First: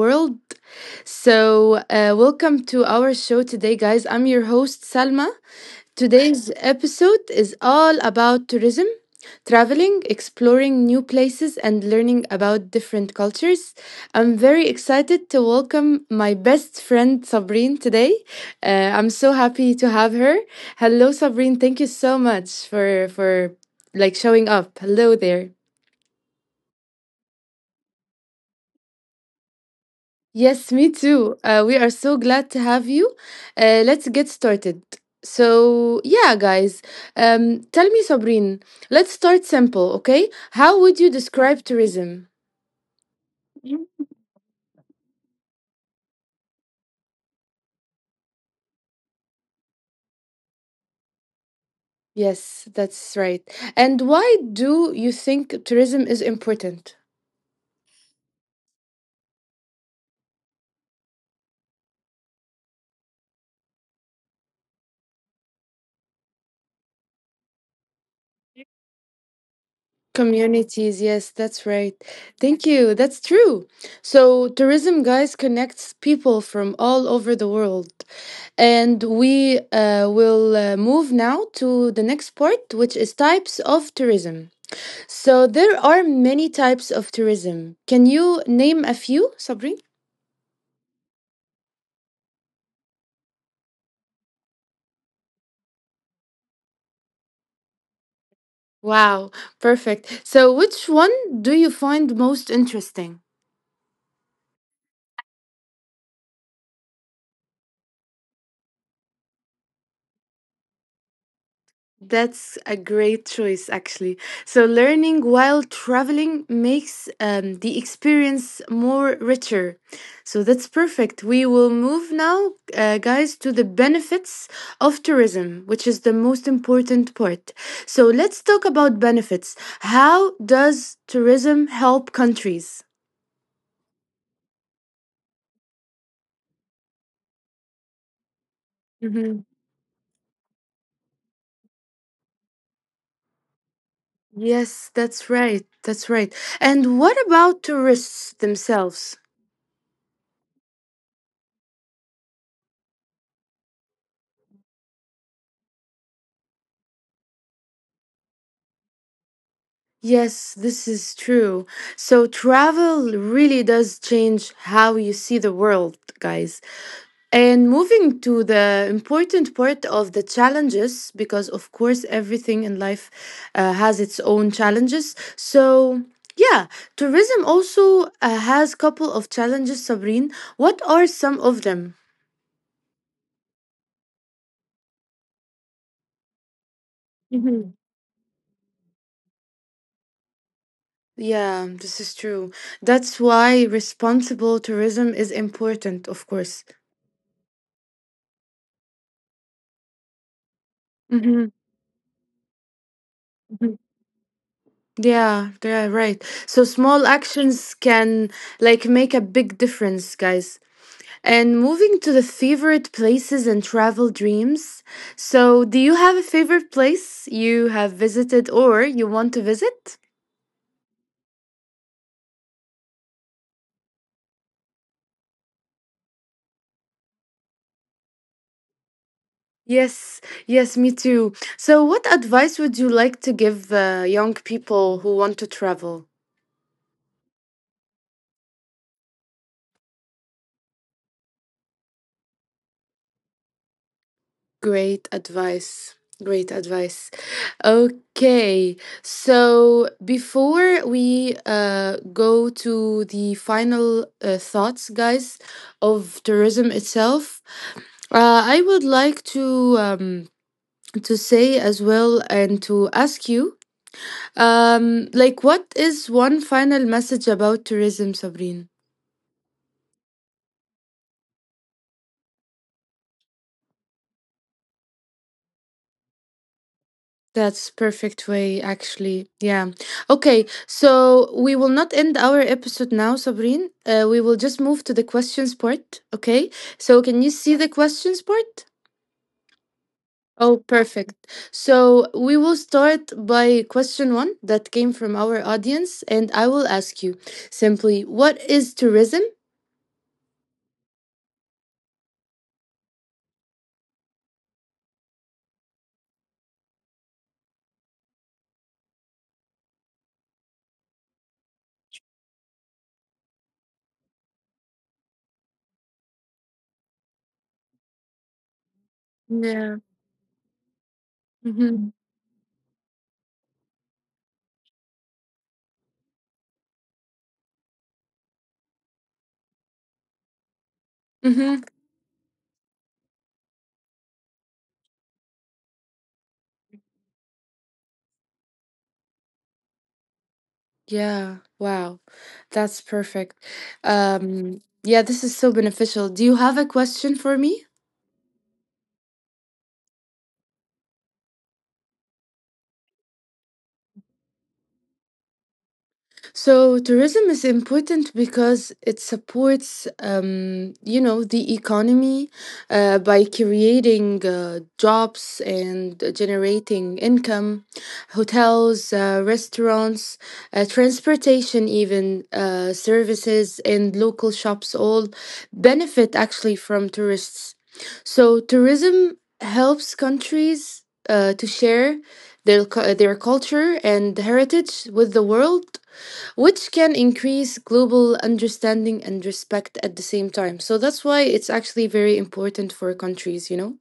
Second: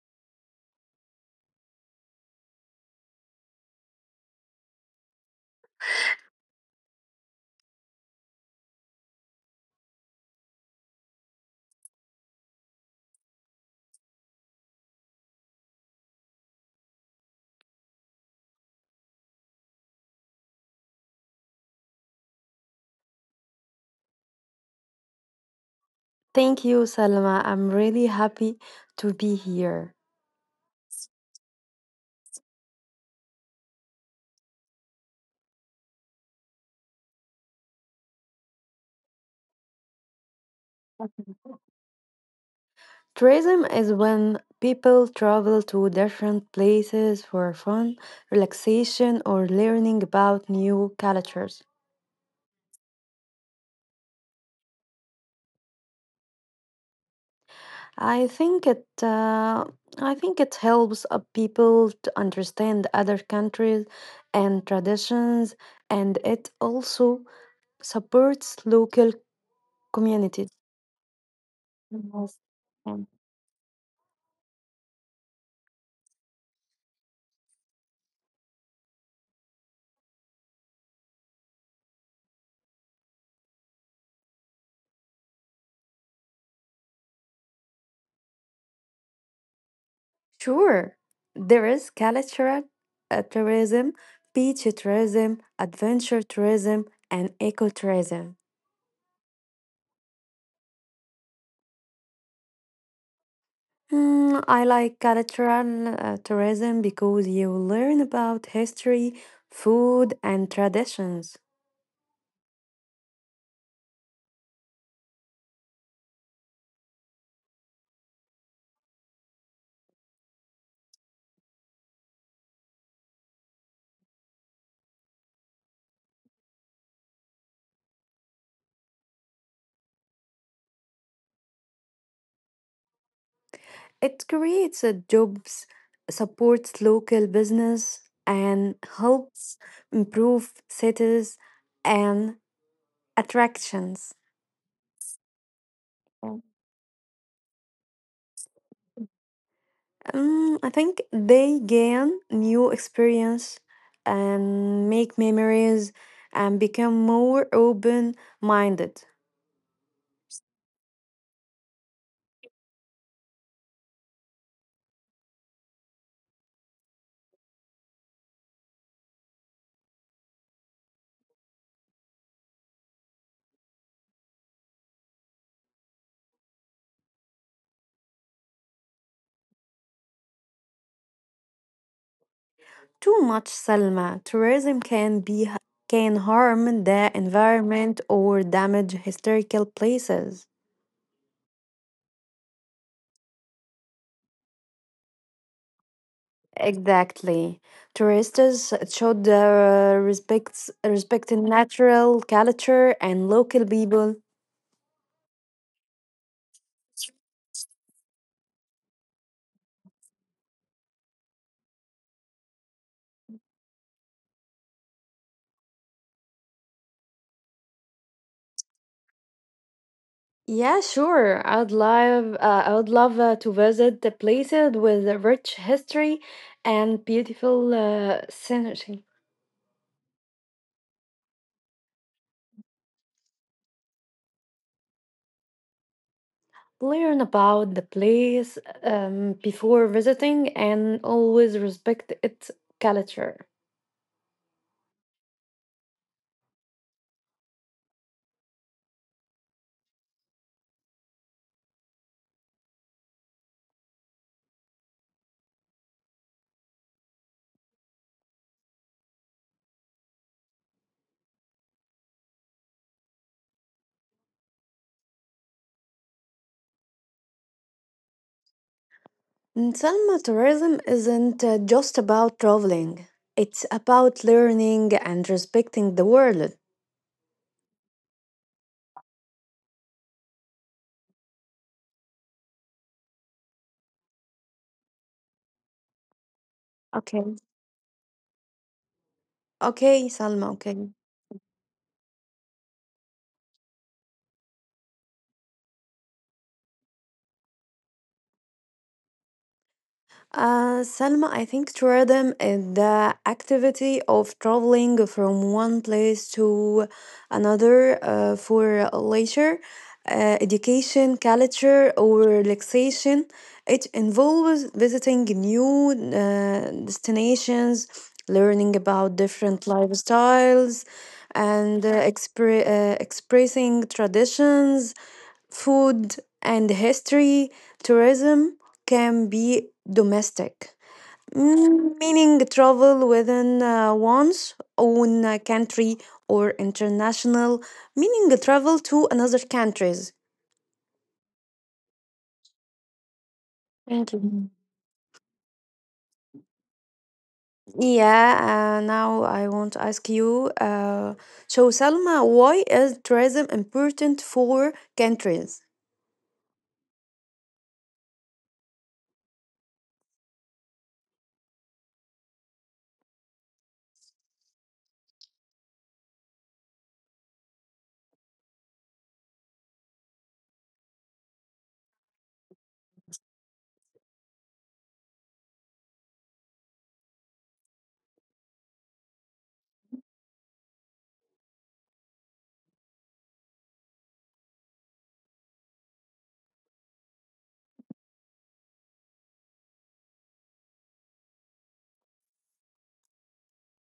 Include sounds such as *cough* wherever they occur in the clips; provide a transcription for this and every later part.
World. Welcome to our show today, guys. I'm your host, Salma. Today's episode is all about tourism, traveling, exploring new places, and learning about different cultures. I'm very excited to welcome my best friend Sabrine today. I'm so happy to have her. Hello, Sabrine. Thank you so much for like showing up. Hello there. Thank you, Salma. I'm really happy to be here. Yes, me too. We are so glad to have you. Let's get started. Guys, tell me, Sabrine, let's start simple, okay? How would you describe tourism? Tourism is when people travel to different places for fun, relaxation, or learning about new cultures. Yes, that's right. And why do you think tourism is important? I think it uh, I think it helps people to understand other countries and traditions, and it also supports local communities. Communities, yes, that's right. Yes. Thank you. That's true. So, tourism, guys, connects people from all over the world. And we will move now to the next part, which is types of tourism. So, there are many types of tourism. Can you name a few, Sabri? Sure, there is cultural tourism, beach tourism, adventure tourism, and ecotourism. Wow, perfect. So, which one do you find most interesting? I like cultural tourism because you learn about history, food, and traditions. That's a great choice, actually. So, learning while traveling makes the experience more richer. So, that's perfect. We will move now, guys, to the benefits of tourism, which is the most important part. So, let's talk about benefits. How does tourism help countries? It creates jobs, supports local business, and Mhm. helps improve cities and attractions. Yes, that's right. That's right. And what about tourists themselves? I think they gain new experience and make memories and become more open minded. Yes, this is true. So, travel really does change how you see the world, guys. And moving to the important part of the challenges, because of course, everything in life has its own challenges. Yeah, Tourism also has couple of challenges, Sabrine. What are some of them? Too much Salma, tourism can harm the Mhm. environment or damage historical places. Yeah, this is true. That's why responsible tourism is important, of course. Exactly. Tourists should respect the Mm-hmm. natural culture and local people. Yeah, right. So small actions can like make a big difference, guys. And moving to the favorite places and travel dreams. So, do you have a favorite place you have visited or you want to visit? Yeah, sure. I would love to visit the places with a rich history and beautiful scenery. Yes, yes, me too. So, what advice would you like to give young people who want to travel? Learn about the place before visiting and always respect its culture. Great advice. Great advice. Okay, so before we go to the final thoughts, guys, of tourism itself, I would like to say as well and to ask you, like, what is one final message about tourism, Sabrine? And Selma, tourism isn't just about traveling. It's about learning and respecting the world. That's perfect way actually. Yeah. Okay, so we will not end our episode now, Sabrine. We will just move to the questions part, okay? So Okay. can you see the questions part? Oh, Okay. perfect. So we will start by question one that came from our audience, and I will ask you simply, what is tourism? Salma, I think tourism is the activity of traveling from one place to another for leisure, education, culture, or relaxation. It involves visiting new destinations, learning about different Yeah. lifestyles, and Mm-hmm. Expressing traditions, food, and history. Tourism can be domestic, Mm-hmm. Meaning travel within one's own country, or international, meaning travel to another countries. Yeah. Wow. That's perfect. Thank you. Yeah, this is so beneficial. Do you have a question for me? Yeah, now I want to ask you. So, Salma, why is tourism important for countries? So tourism is important because it supports, you know, the economy by creating jobs and generating income. Hotels, restaurants, transportation, even services and local shops all benefit actually from tourists. So tourism helps countries to share their culture and heritage with the world which can increase global understanding and respect at the same time. So that's why it's actually very important for countries, you know?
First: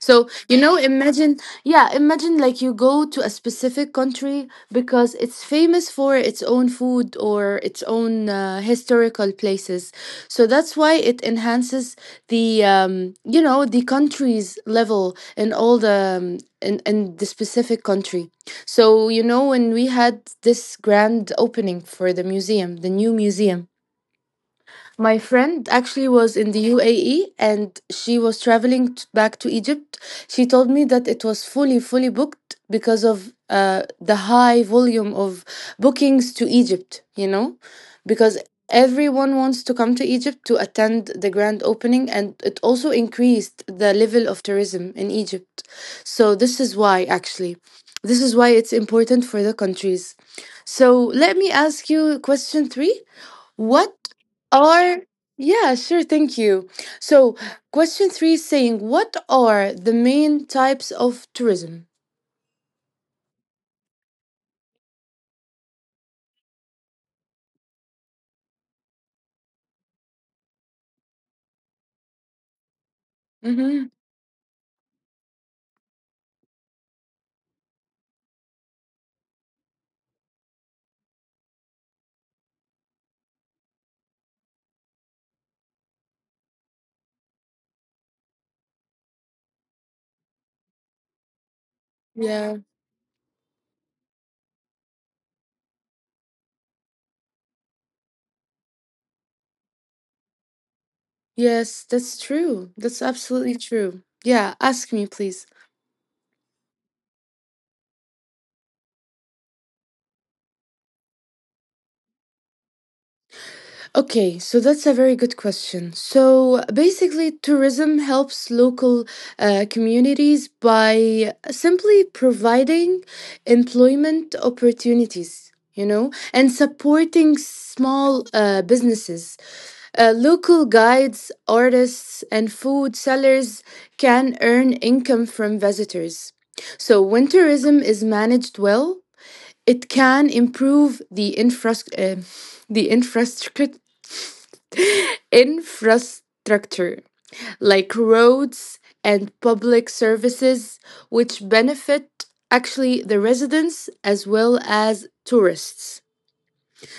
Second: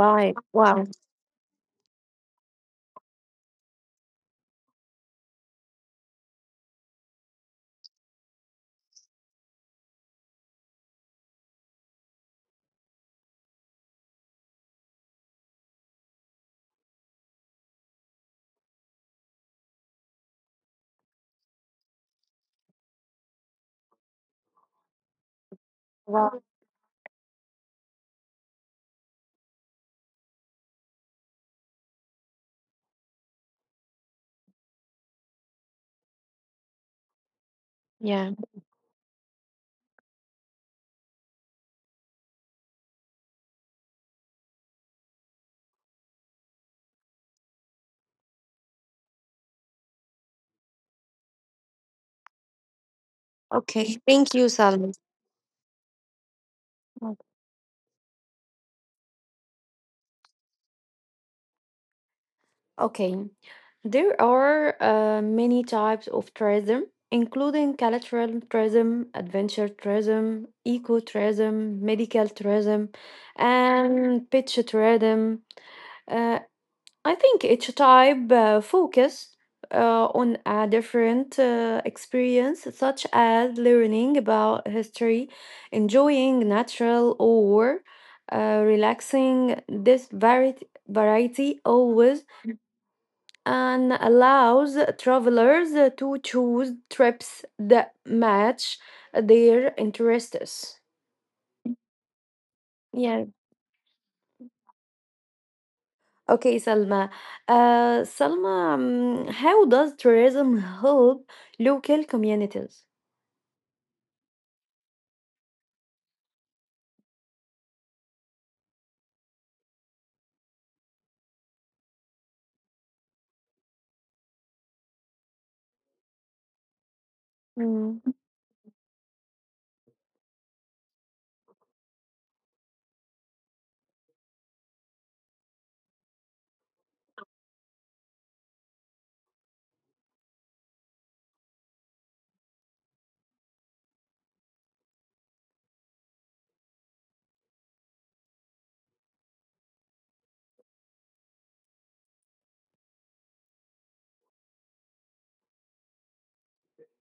So, you know, imagine, yeah, imagine like you go to a specific country because it's famous for its own food or its own historical places. So that's why it enhances the, you know, the country's level in all the, in the specific country. So, you know, when we had this grand opening for the museum, the new museum, my friend actually was in the UAE and she was traveling back to Egypt. She told me that it was fully booked because of the high volume of bookings to Egypt, you know, Yeah. because everyone wants to come to Egypt to attend the grand opening and it also increased the level of tourism in Egypt. So, this is why actually, this is why it's important for the countries. So, let me ask you question three. What Okay, thank you, Salma. are Yeah, sure, thank you. So, question three is saying, what are the main types of tourism? Okay, there are many types of tourism, including cultural tourism, adventure tourism, eco tourism, medical tourism, Mm-hmm. and pet tourism. Uh, I think each type focus on a different experience, such as learning about history, enjoying natural or relaxing. This variety always Yeah. and allows travelers to choose trips that match their interests. Yes, that's true. That's Yeah. absolutely true. Yeah, ask me, please. Okay, Salma. Salma, how does tourism help local communities? Okay, so that's a very good question. So basically, tourism helps local communities by simply providing employment opportunities, you know, and supporting Mm. small businesses. Local guides, artists, and food sellers can earn income from visitors. So when tourism is managed well, it can improve the infrastructure. the infrastructure *laughs* infrastructure like roads and public services, which benefit actually the residents as well as tourists.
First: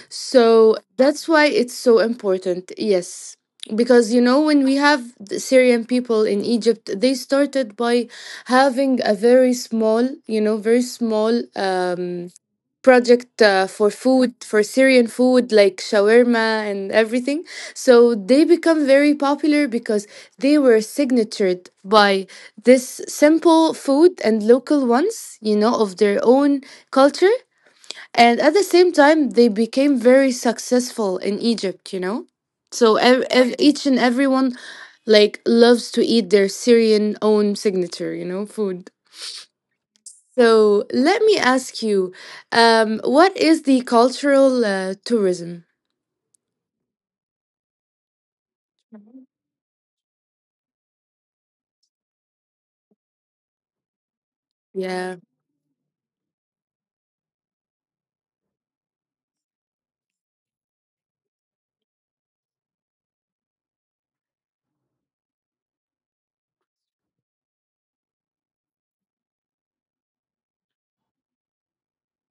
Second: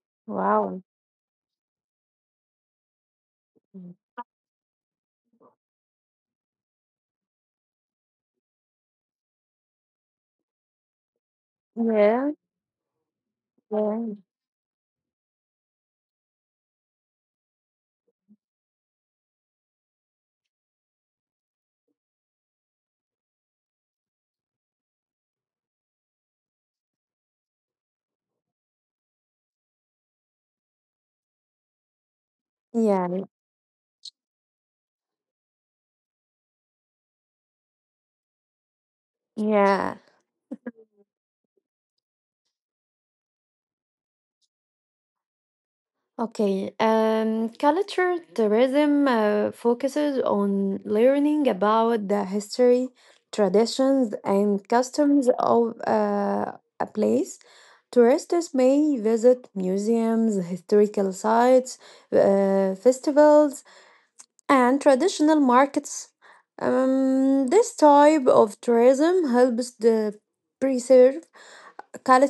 So Wow. that's why it's so important, yes. Because you know, when we have the Syrian people in Egypt, they started by having a very small, you know, very small Yeah. Project for Yeah. food for Syrian food like shawarma and everything. So they become very popular because they were signatured by this simple food and local ones, you know, of their own culture. And at the same time, they became very successful in Egypt, you know. So Yeah. Each and everyone like loves to eat their Syrian own signature, you know, food. Yeah. So let me ask you, what is the cultural tourism? Okay, culture tourism focuses on learning about the history, traditions, and Yeah. customs of a place. Tourists may visit museums, historical sites, festivals, and traditional markets. This type of tourism helps the preserve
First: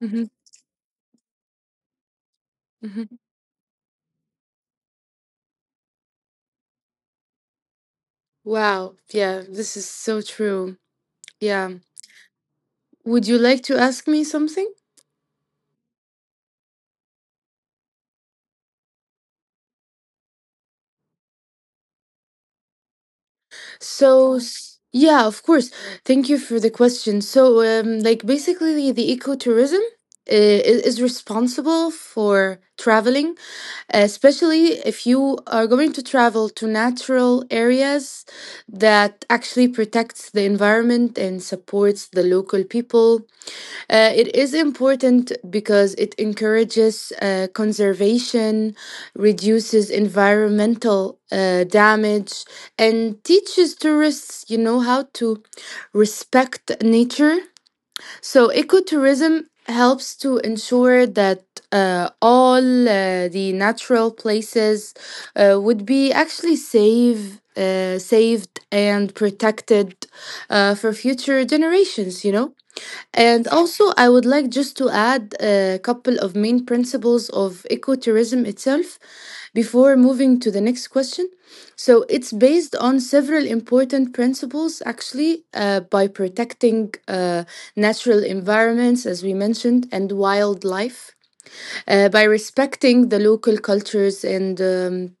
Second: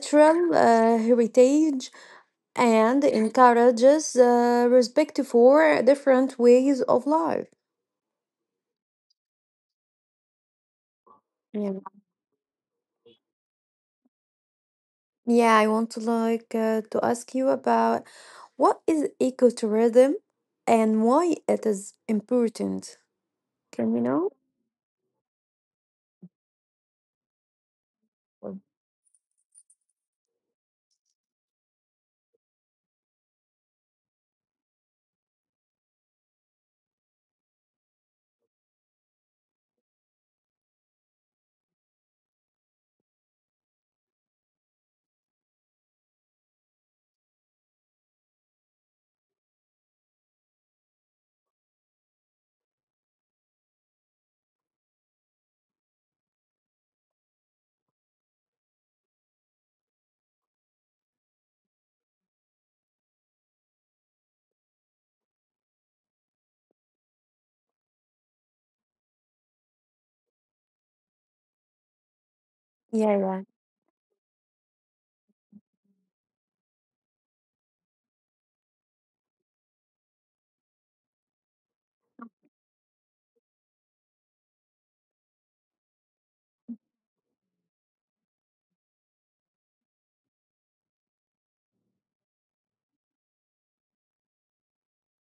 Hmm. Heritage and Hmm. encourages respect for different ways of life. Wow. Yeah, this is so true. Yeah. Yeah, Would you like to ask me something? yeah, I want to like to ask you about what is ecotourism and why it is important. Can we know? Yeah, of course. Thank you for the question. So, like basically, the ecotourism is responsible for traveling, especially if you are going to travel to natural areas that actually protects the environment and supports the local people. It is important because it encourages conservation reduces environmental damage, and teaches tourists, you know, how to respect nature. So, ecotourism helps to ensure that all the natural places would be actually safe. Saved and protected for future generations, you know? Yeah, yeah. And also, I would like just to add a couple of main principles of ecotourism itself before moving to the next question. So, it's based on several important principles actually by protecting natural environments, as we mentioned, and wildlife, by respecting the local cultures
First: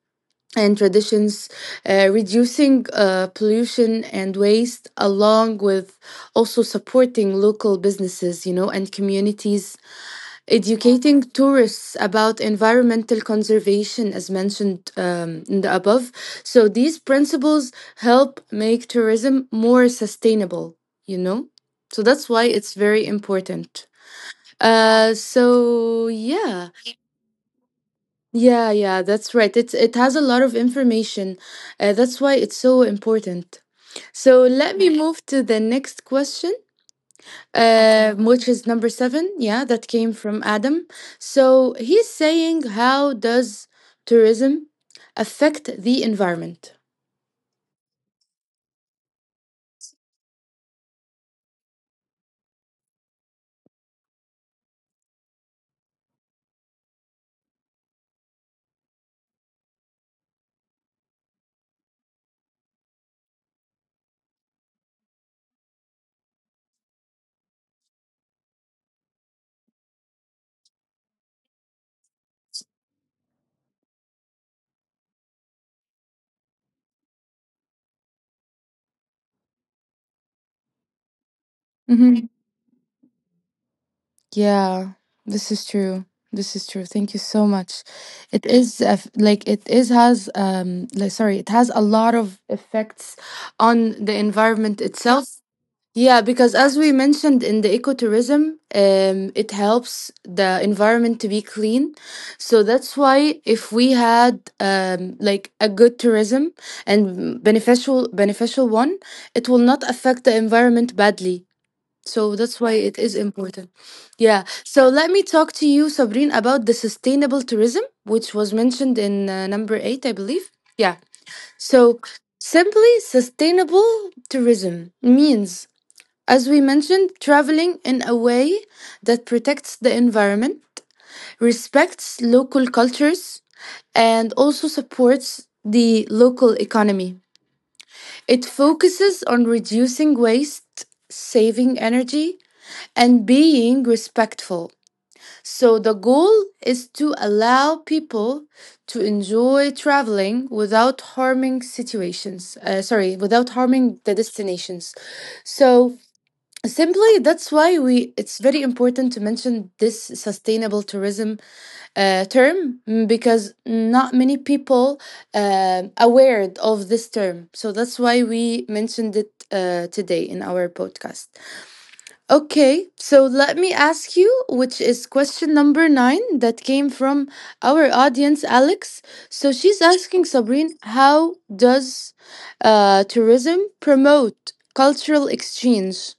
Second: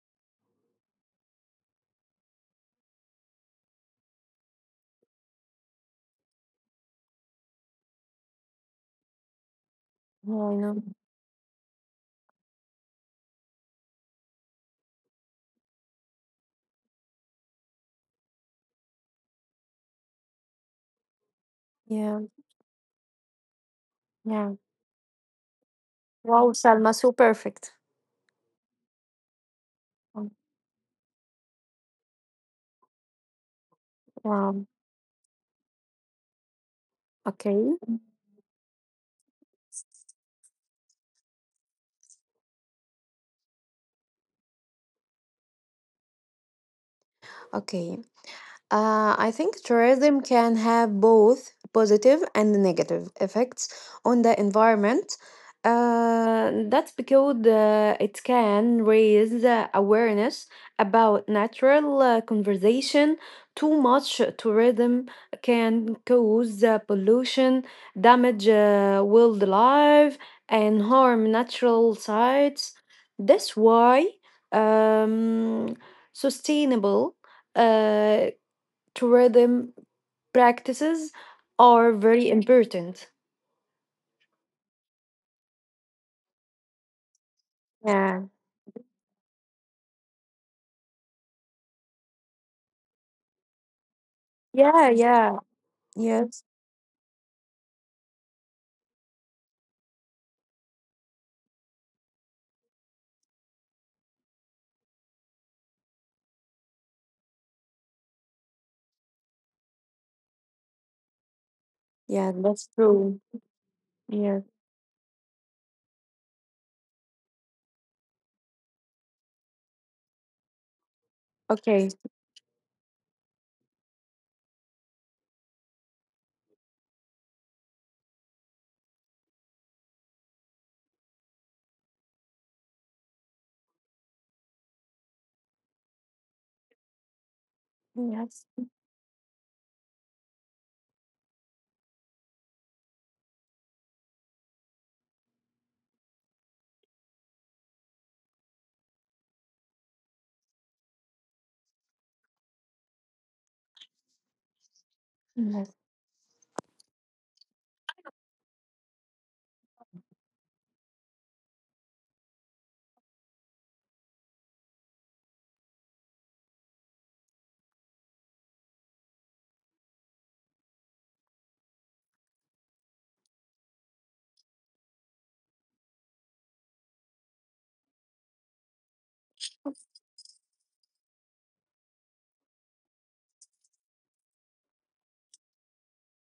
and traditions, reducing pollution and waste, along with also supporting local businesses, you know, and communities, Oh, I know. educating tourists about environmental conservation, as mentioned in the above. So these principles help make tourism more sustainable, you know. So Yeah, that's why it's very important. yeah. So Wow, yeah. Salma, so perfect. Yeah, yeah, that's right. It has a Um, lot of information. That's why it's so important. So um, let me move to the next question, okay, which is number seven. Yeah, that came from Adam. So he's saying, how does tourism affect the environment? okay. I think tourism can have both positive and negative effects on the environment. That's because it can raise awareness about natural conservation. Too much tourism can cause pollution, damage wildlife, and harm natural sites. That's why um, sustainable uh, to rhythm practices are Mm-hmm. very important. Yeah, this is true. This is true. Thank you so much. Yeah. It is a like it is has like sorry, it has a lot of effects on the environment Yeah, itself. yeah. Yeah, Yes. because as we mentioned in the ecotourism, it helps the environment to be clean. So that's why if we had like a good tourism and beneficial one, it will not affect the environment badly. Yeah, So that's that's why it is true. important. Yeah. Yeah. So let me talk to you, Sabrine, about the sustainable tourism, which was mentioned in number eight, I believe. Yeah. Okay. So simply sustainable tourism means as we mentioned, traveling in a way that protects the environment, respects local cultures, and also supports the local economy. Yes. It focuses on reducing waste, saving energy, and being respectful. So, the goal is to allow people to enjoy traveling without harming situations, without harming the destinations. So, simply, that's why we it's very important to mention this sustainable tourism term because not many people aware of this term. So that's why we mentioned it today in our podcast. Okay, so let me ask you, which is question number nine that came from our audience, Alex. So she's asking Sabrine, how does tourism promote cultural exchange?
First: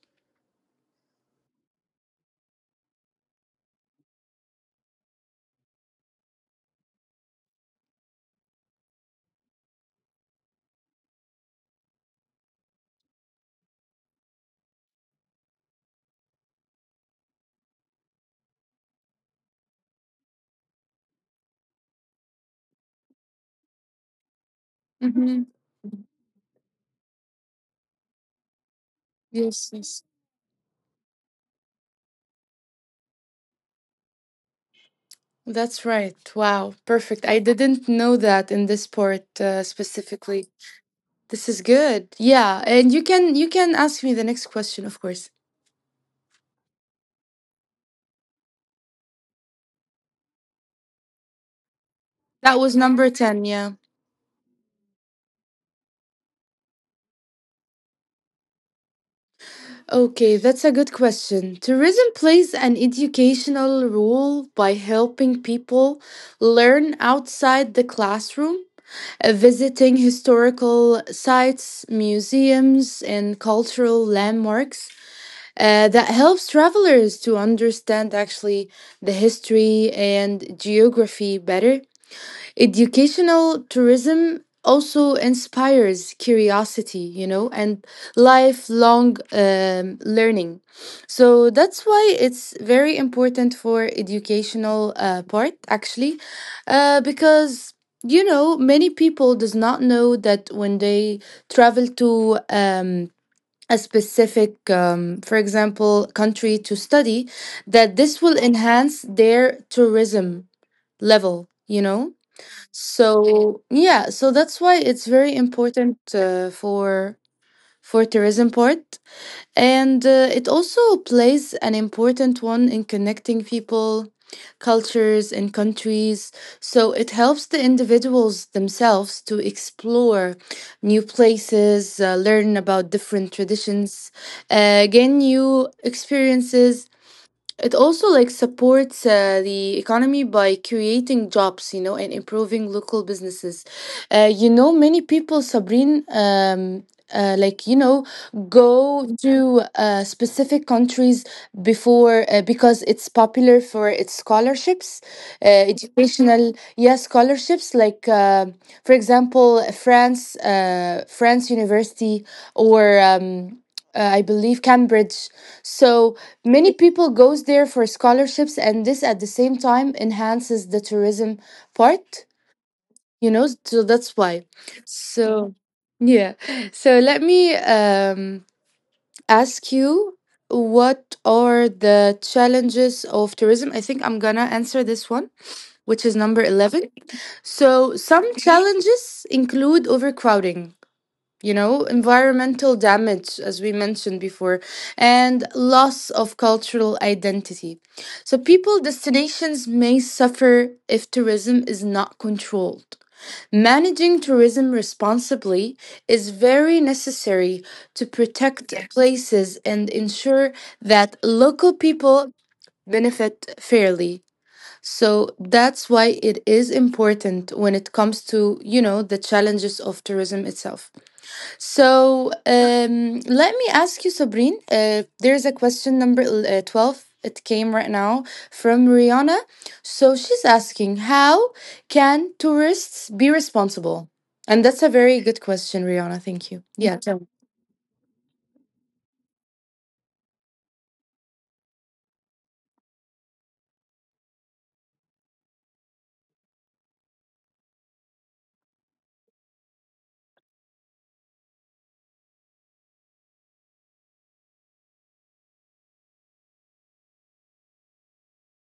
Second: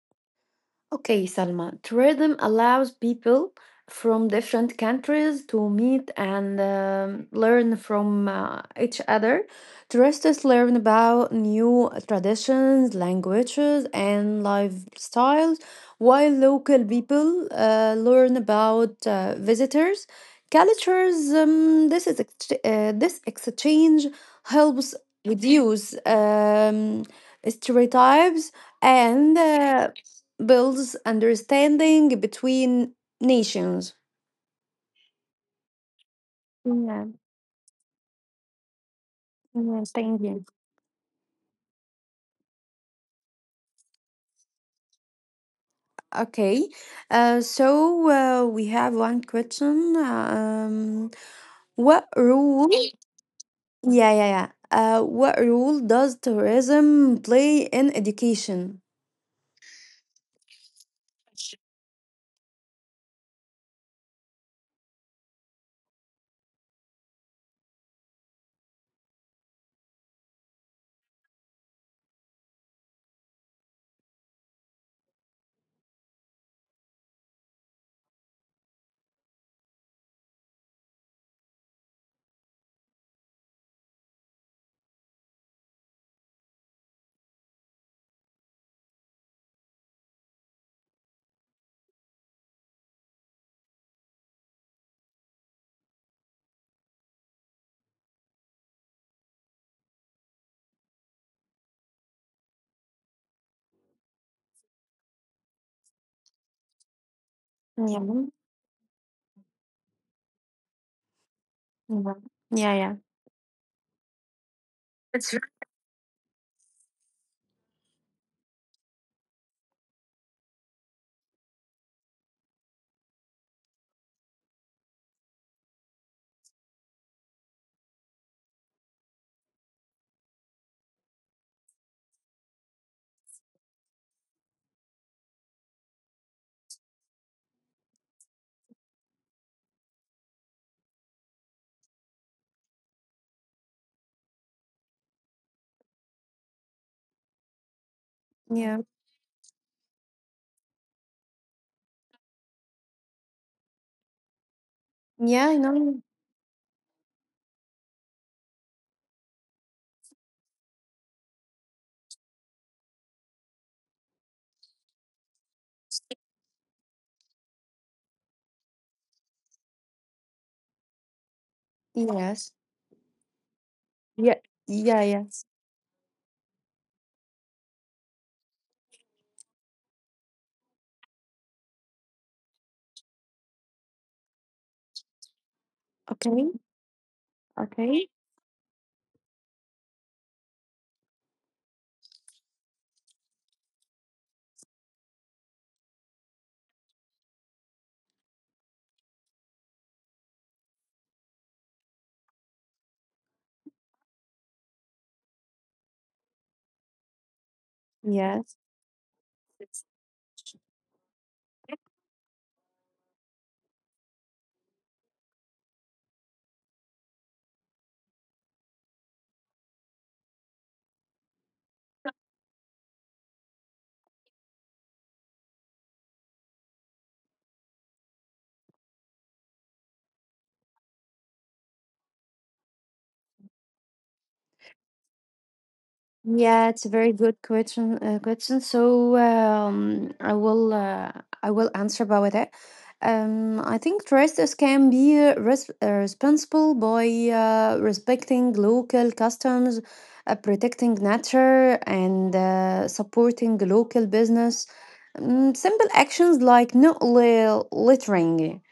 Okay, Salma, tourism allows people from different countries to meet and learn from each other. Tourists learn about new traditions, languages, and lifestyles, while local people learn about visitors' cultures. This exchange helps reduce stereotypes and Yes, yes. builds understanding between nations. That's right. Wow, Yeah, perfect. I didn't know that in this sport yeah, thank you. specifically. This is good. Yeah, and you can ask me the next question, of course. Okay, so we have one question. What That role? was number 10, yeah. Yeah, yeah, yeah. What role does tourism play in education? Okay, that's a good question. Tourism plays an educational role by helping people learn outside the classroom, visiting historical sites, museums, and cultural landmarks. That helps travelers to understand actually the history and geography better. Educational tourism also inspires curiosity, you know, and lifelong learning. So that's why it's very important for educational part actually, because you know many people does not know that when they travel to a specific, for example, country to study, that Yeah, this will enhance their tourism level, you know? yeah, yeah, yeah. So that's why it's very It's. important for tourism part and it also plays an important one in connecting people, cultures, and countries. So it helps the individuals themselves to explore new places, learn about different traditions, gain new experiences. It also like supports the economy by creating jobs, you know, and improving local businesses. Many people, Sabrine, uh, like you know, Yeah, go to specific countries before because it's popular for its scholarships, uh, yeah, I know. educational, yeah, scholarships. For example, France, France University, or I believe Cambridge. So many people goes there for scholarships, and this at the same time enhances the tourism part, Yes. you know, so that's Yeah, why. yeah, yes. So yeah. So let me ask you, what are the challenges of tourism? I think I'm gonna answer this one, which is Okay, number 11. So okay. some challenges include overcrowding, you know, environmental damage, as we mentioned before, and loss of cultural identity. So, people destinations may suffer if tourism is not controlled. Managing tourism responsibly is very necessary to Yes. protect, yes, places and ensure that local people benefit fairly. So that's why it is important when it comes to, you know, the challenges of tourism itself. So let me ask you, Sabrine. There's a question number 12. It came right now from Rihanna. So she's asking, how can tourists be responsible? And that's a very good question, Rihanna. Thank you. Yeah, it's a Yeah. very good question. Question. So I will answer about it. I think tourists can be responsible by respecting local customs, protecting nature, and supporting local business. Simple actions like not littering,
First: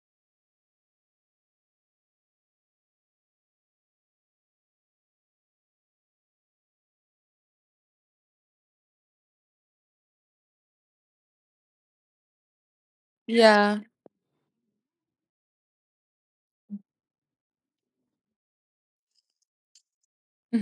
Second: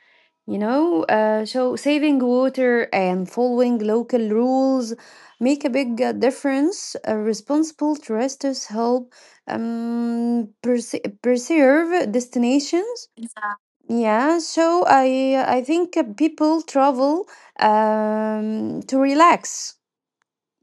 you know, so saving water and following local rules make a big difference. Responsible tourists help preserve destinations. Yeah. Yeah, so I think people travel to relax.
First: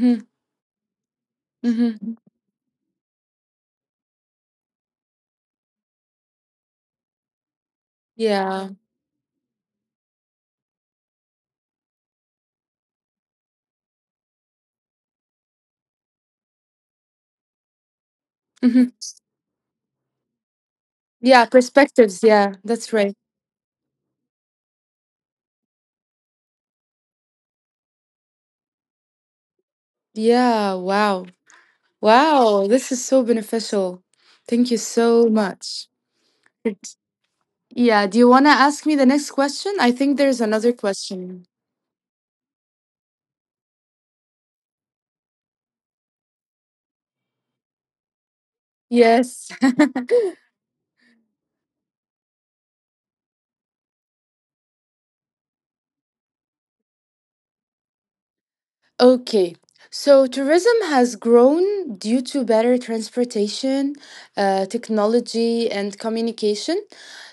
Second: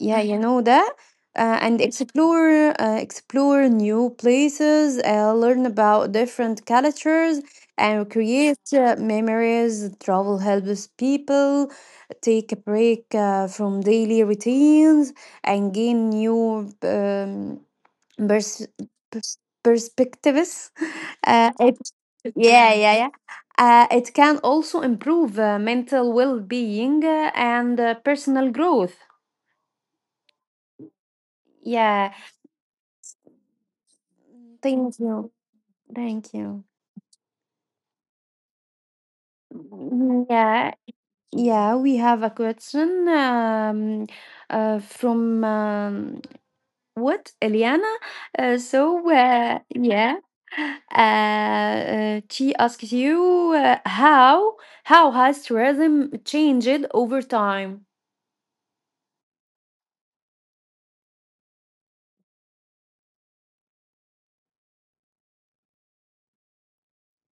Yeah, you know that. Uh, and Mm-hmm. explore uh, explore new places, learn about different cultures, and create Yeah. Memories. Travel helps people take a break from daily routines and gain new pers- Mm-hmm. pers- perspectives. *laughs* Yeah. Uh, it, Perspectives. Yeah. yeah, That's yeah, yeah. right. It can also improve mental well-being and personal growth. Yeah. Wow. Yeah. Wow. This is so beneficial. Thank you Thank so you. much. Thank you. Yeah, do you want to ask me the next question? I think Mm, there's another yeah, question. yeah, we have a question from what Eliana. Uh, so Yes. uh, yeah, *laughs* she asks you how has tourism changed over time? Okay, so tourism has grown due to better transportation, technology, and communication.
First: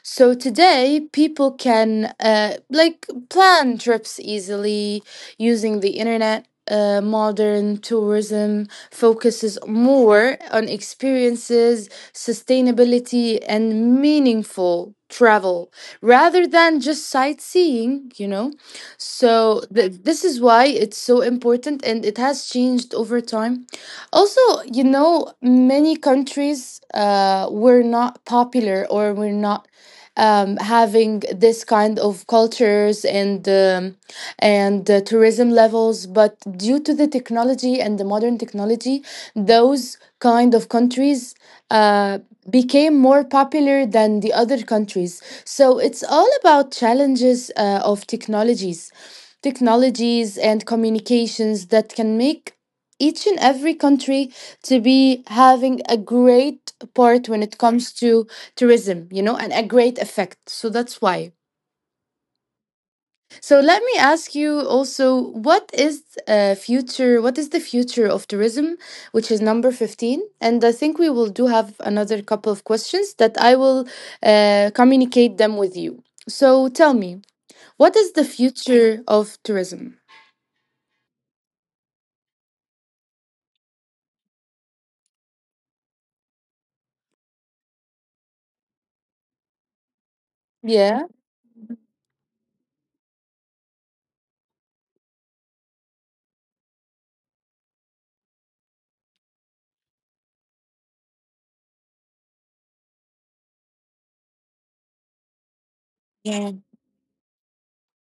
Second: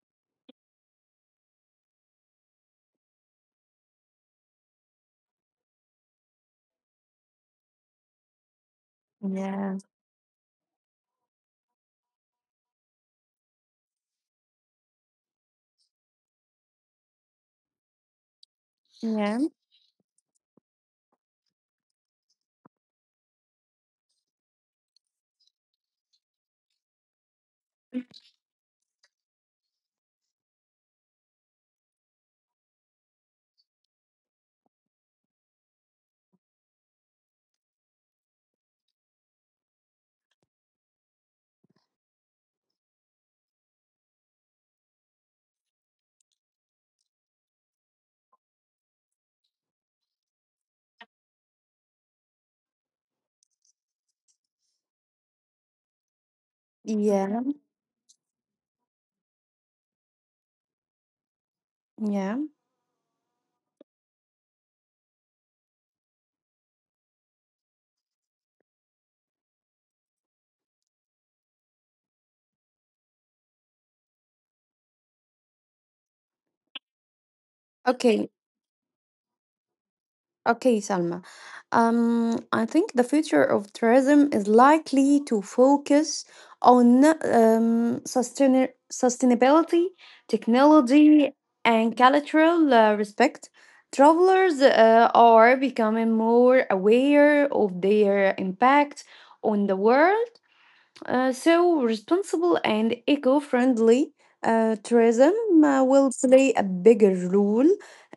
So today, people can like plan trips easily using the internet. Modern tourism focuses Yeah, more on experiences, sustainability, and meaningful travel rather than just sightseeing, you know. yeah, So this is why it's so important and it has changed over time. Also, you know, many countries were not popular or were not having this kind of cultures and tourism levels, but due to the technology and the modern technology, those kind of countries. Uh, became more popular than the other countries. So it's all about challenges of technologies, and communications that can make each and every country to be having a great part yeah, when it comes to tourism, you know, and a great effect. So that's why. yeah. So let me ask you also, what is future? What is the future of tourism, which is number 15? And I think we will do have another couple of questions that I will communicate them with you. So tell me, what is Okay. the future of tourism? Okay, Salma. I think the future of tourism is likely to focus on sustainability, Yeah. technology, and cultural respect. Travelers are becoming more aware of their impact on the world, so responsible and eco friendly tourism will play Yeah. a bigger role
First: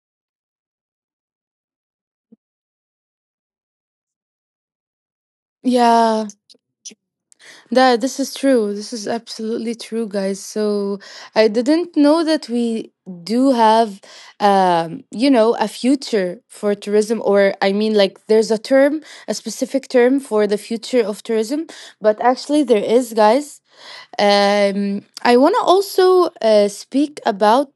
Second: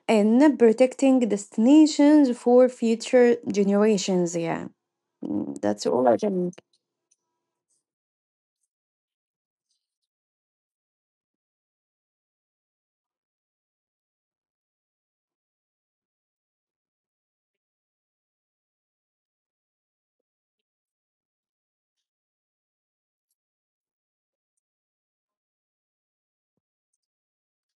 in protecting destinations for future generations. Yeah, mm, that's all I Yeah. can. That this is true. This is absolutely true, guys. So I didn't know that we do have, you know, a future for tourism, or I mean, like there's a term, a specific term for the future of tourism, but actually there is, guys. I want to also speak about,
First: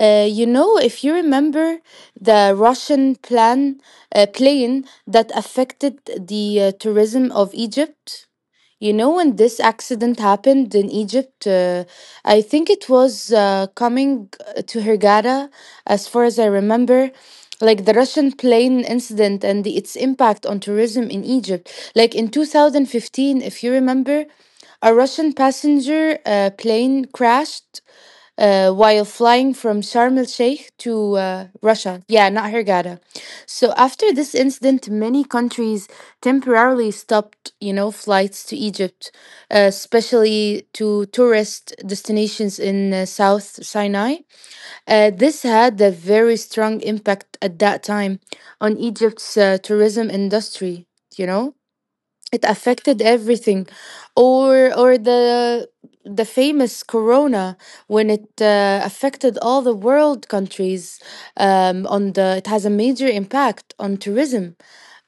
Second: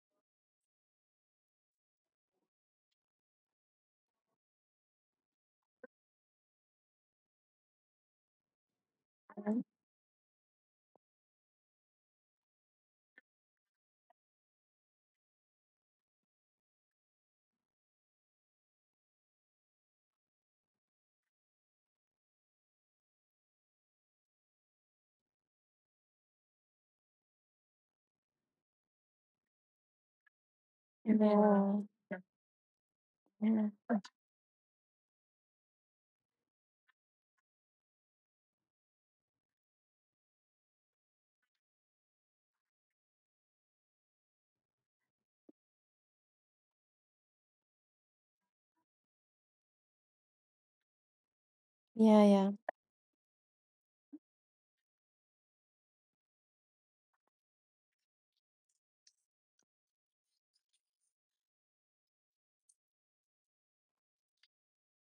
you know, if you remember the Russian plane that affected the tourism of Egypt. You know, when this accident happened in Egypt, I think it was coming to Hurghada, as far as I remember. Like the Russian plane incident and its impact on tourism in Egypt. Like in 2015, if you remember, a Russian passenger plane crashed while flying from Sharm el Sheikh to Yeah, Russia. Yeah, not Hurghada. yeah, So after this incident, many countries temporarily stopped, you know, flights to Egypt, especially to tourist destinations in South Sinai. This had a very strong impact at that time on Egypt's tourism industry, you know, it yeah, affected everything. Or or the the famous corona, when it affected all the world countries. On the It has a major impact on tourism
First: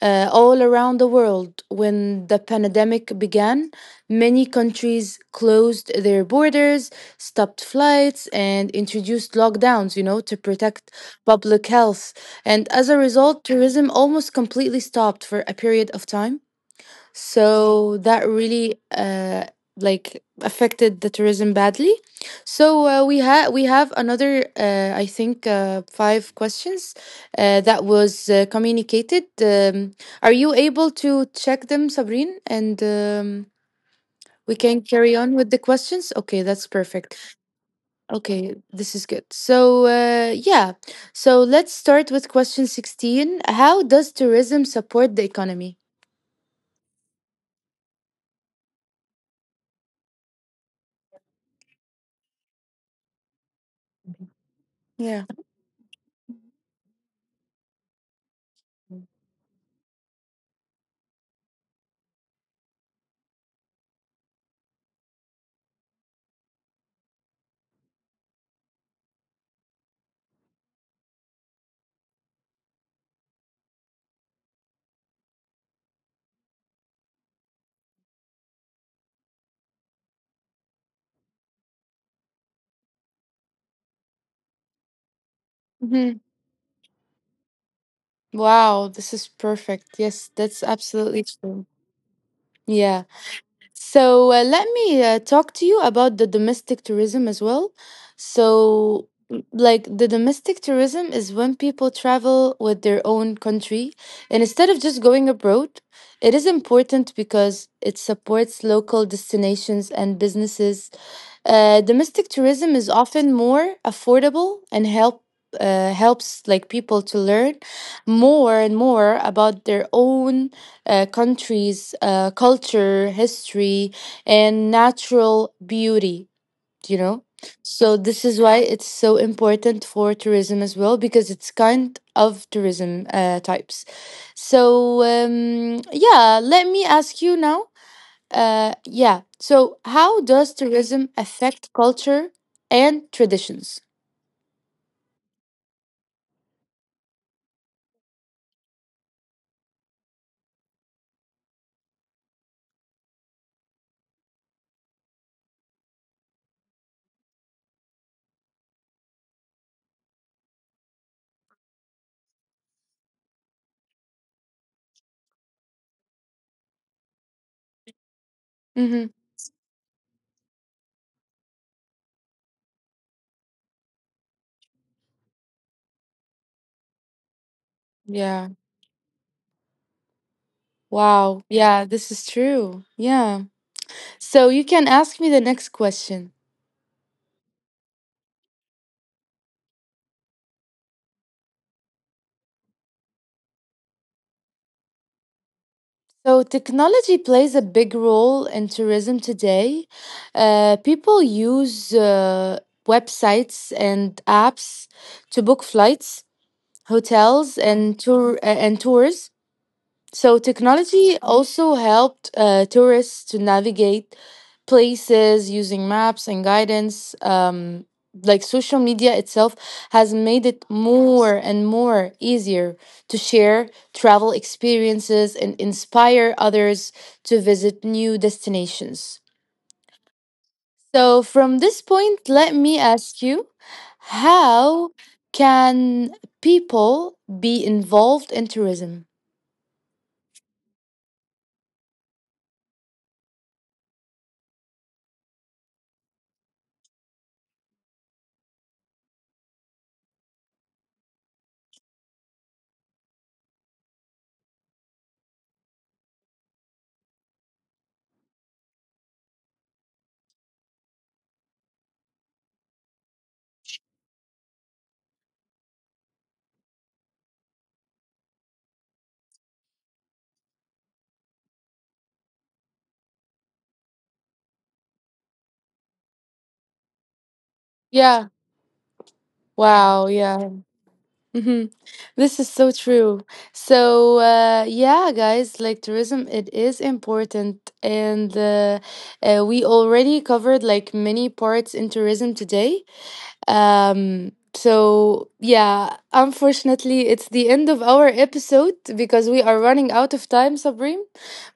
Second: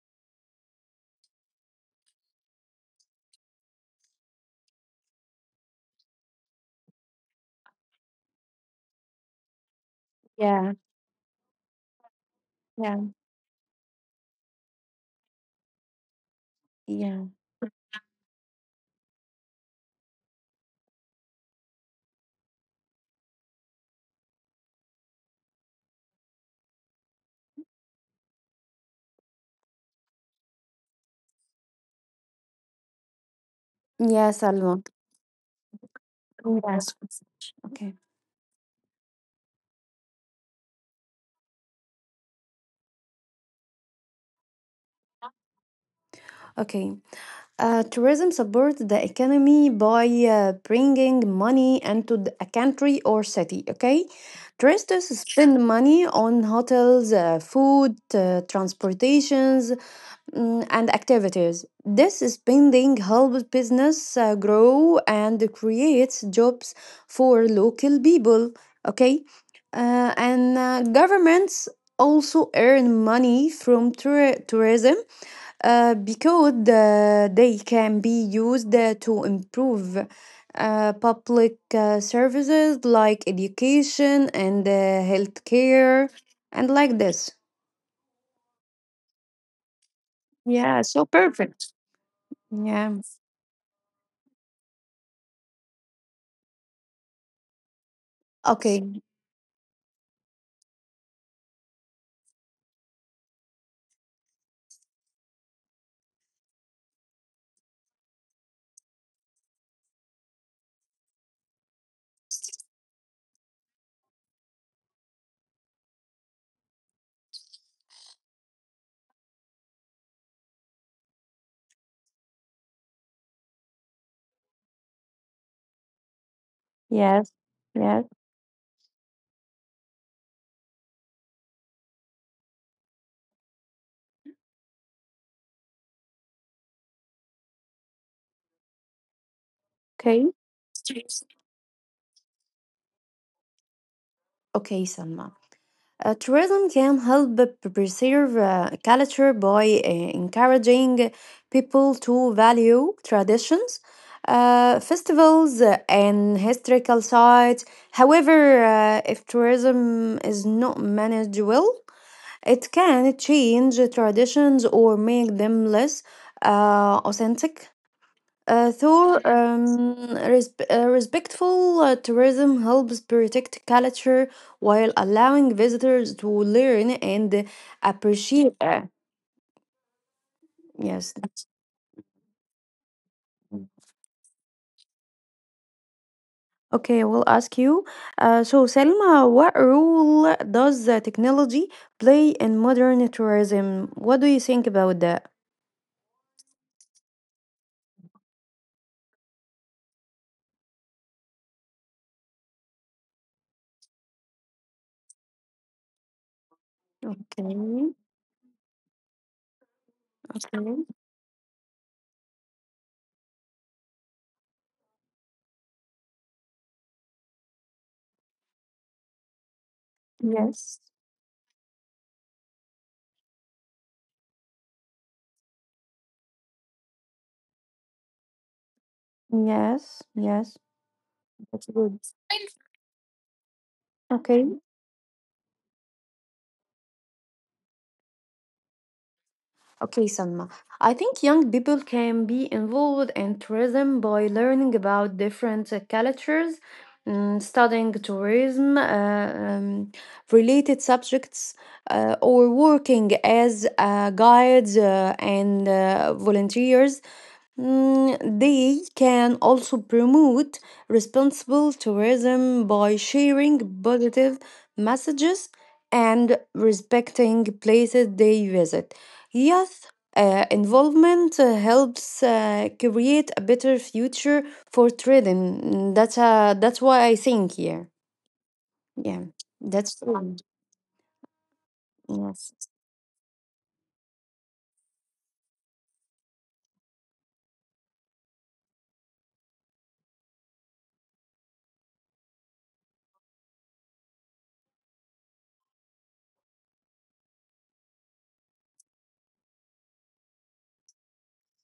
all around the world. When the pandemic began, many countries closed their borders, stopped flights, and introduced lockdowns, you know, to yeah, protect public health. And as a yeah, result, tourism almost completely stopped for a period of time. yeah. So that really affected the tourism badly. So we have another I think five questions that was communicated. Are you able to check them, Sabrine, and Yeah, we Salma. can carry on with the questions? Okay, that's Yes. perfect. Okay. Okay, this is good. So yeah, so let's start with question 16. How does tourism support the economy? Okay. Tourism supports the economy by bringing money into a country or city. Okay, tourists Yeah. spend money on hotels, food, transportations, and activities. This spending helps business grow and creates jobs for local people. Okay, and governments also earn money from tourism, because they can be used to improve public services like education and healthcare, and like this. Wow, this is perfect. Yes, that's Yeah, so absolutely true. perfect. Yeah. Yeah. So let me talk to you about the domestic tourism as well. Okay. So, the domestic tourism is when people travel with their own country. And instead of just going abroad, it is important because it supports local destinations and businesses. Domestic tourism is often more affordable and helps like people to learn more and more about their own country's culture, history, and natural beauty. You know, Yes, so yes. this is why it's so important for tourism as well, because it's kind of tourism types. So yeah, let me ask you now yeah. So, how Okay. does tourism affect culture and traditions? Okay, Salma. Tourism can help preserve culture by encouraging people to value traditions, festivals, and historical sites. However, if tourism is not managed well, it can change traditions or make them less authentic. Uh, Mm-hmm. through um, Respectful tourism helps protect culture while allowing visitors to learn and Yeah. appreciate. Yes. Wow. Yeah, this is true. Yeah. So, you can ask me the next question. Okay, I will ask you. So, Selma, what role does technology play in modern tourism? What do you think about that? So, technology plays a big role in tourism today. People use websites and apps to book flights, Okay. hotels, and tours. So Okay. technology also helped tourists to navigate places using maps and guidance. Like social media itself has made it Yes. more and more easier to share travel experiences and inspire others to visit new destinations. Yes. Yes. So, from That's this good. point, let me ask you, Okay. how can people be involved in tourism? Okay, Salma. I think young people can be involved in tourism by learning about different cultures, studying tourism related subjects, or working as guides and volunteers. They can also promote responsible tourism by sharing positive messages and respecting places they visit. Youth involvement helps create a better future for trading. Mm, that's why I think here. Yeah. Yeah, that's Wow. true. Yeah. Mm-hmm. This is Yes. so true. So yeah, guys, like tourism, it is important, and we already covered like many parts in tourism today. So, yeah, unfortunately, it's the end of our episode because we are running out of time, Sabrim.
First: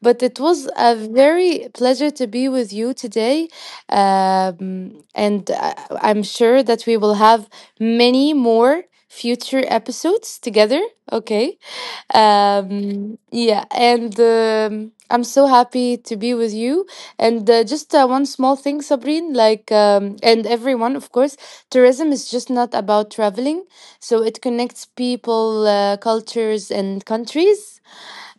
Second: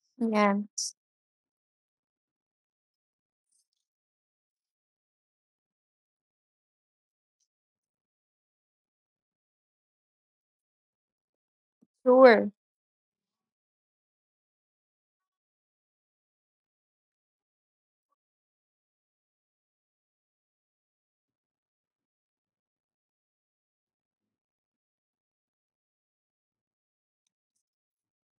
But it Yeah. was a very pleasure to be with you today. Um, and I, I'm sure that we will have many more future episodes together. Okay. Sure. Yeah, and I'm so happy to be with you. And just one small thing, Sabrine, like, and everyone, of course, tourism is just not about traveling. So it connects people, cultures, and countries.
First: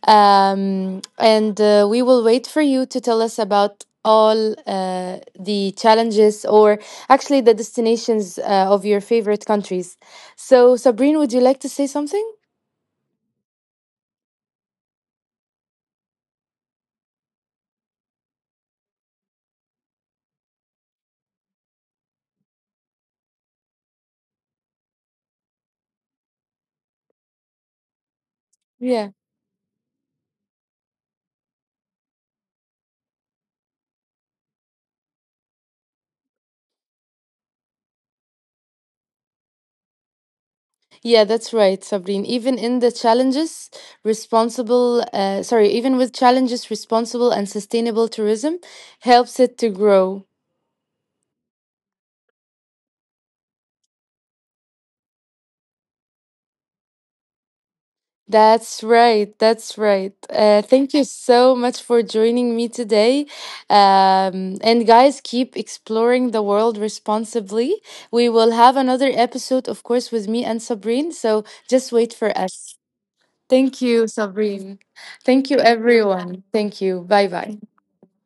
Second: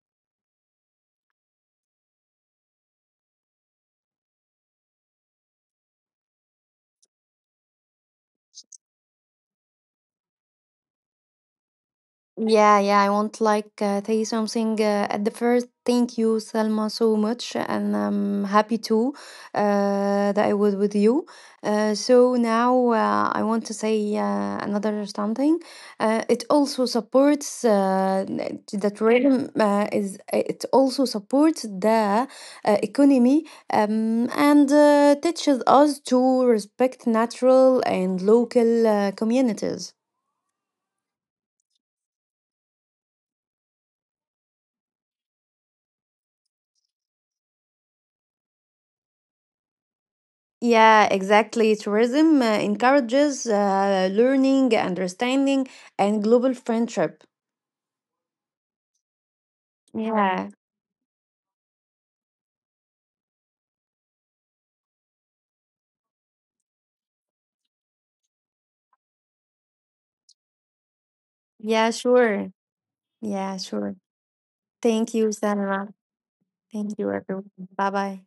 And we will wait for you to tell us about all the challenges, or actually the destinations of your favorite countries. So, Sabrine, would you like to say something? Yeah, yeah, I want like say something at the first. Thank you, Salma, so much, and I'm happy too that I was with you. So now I want to say another something. It also supports that Yeah. rhythm is. It also supports the economy and teaches us to respect natural and local communities. Yeah, that's right, Sabrine. Even in the challenges, even with challenges, responsible and sustainable tourism helps it to grow. Yeah, exactly. Tourism encourages learning, understanding, and global friendship. That's right. That's right. Yeah, Thank you so much for joining me today. And guys, keep exploring the world responsibly. We will have another episode, of course, with me and Sabrine. So yeah, just wait for sure. us. Yeah, Thank sure. you, Sabrine. Thank you, Thank you, Sandra. everyone. Thank Thank you. you, Bye everyone. bye. Bye bye.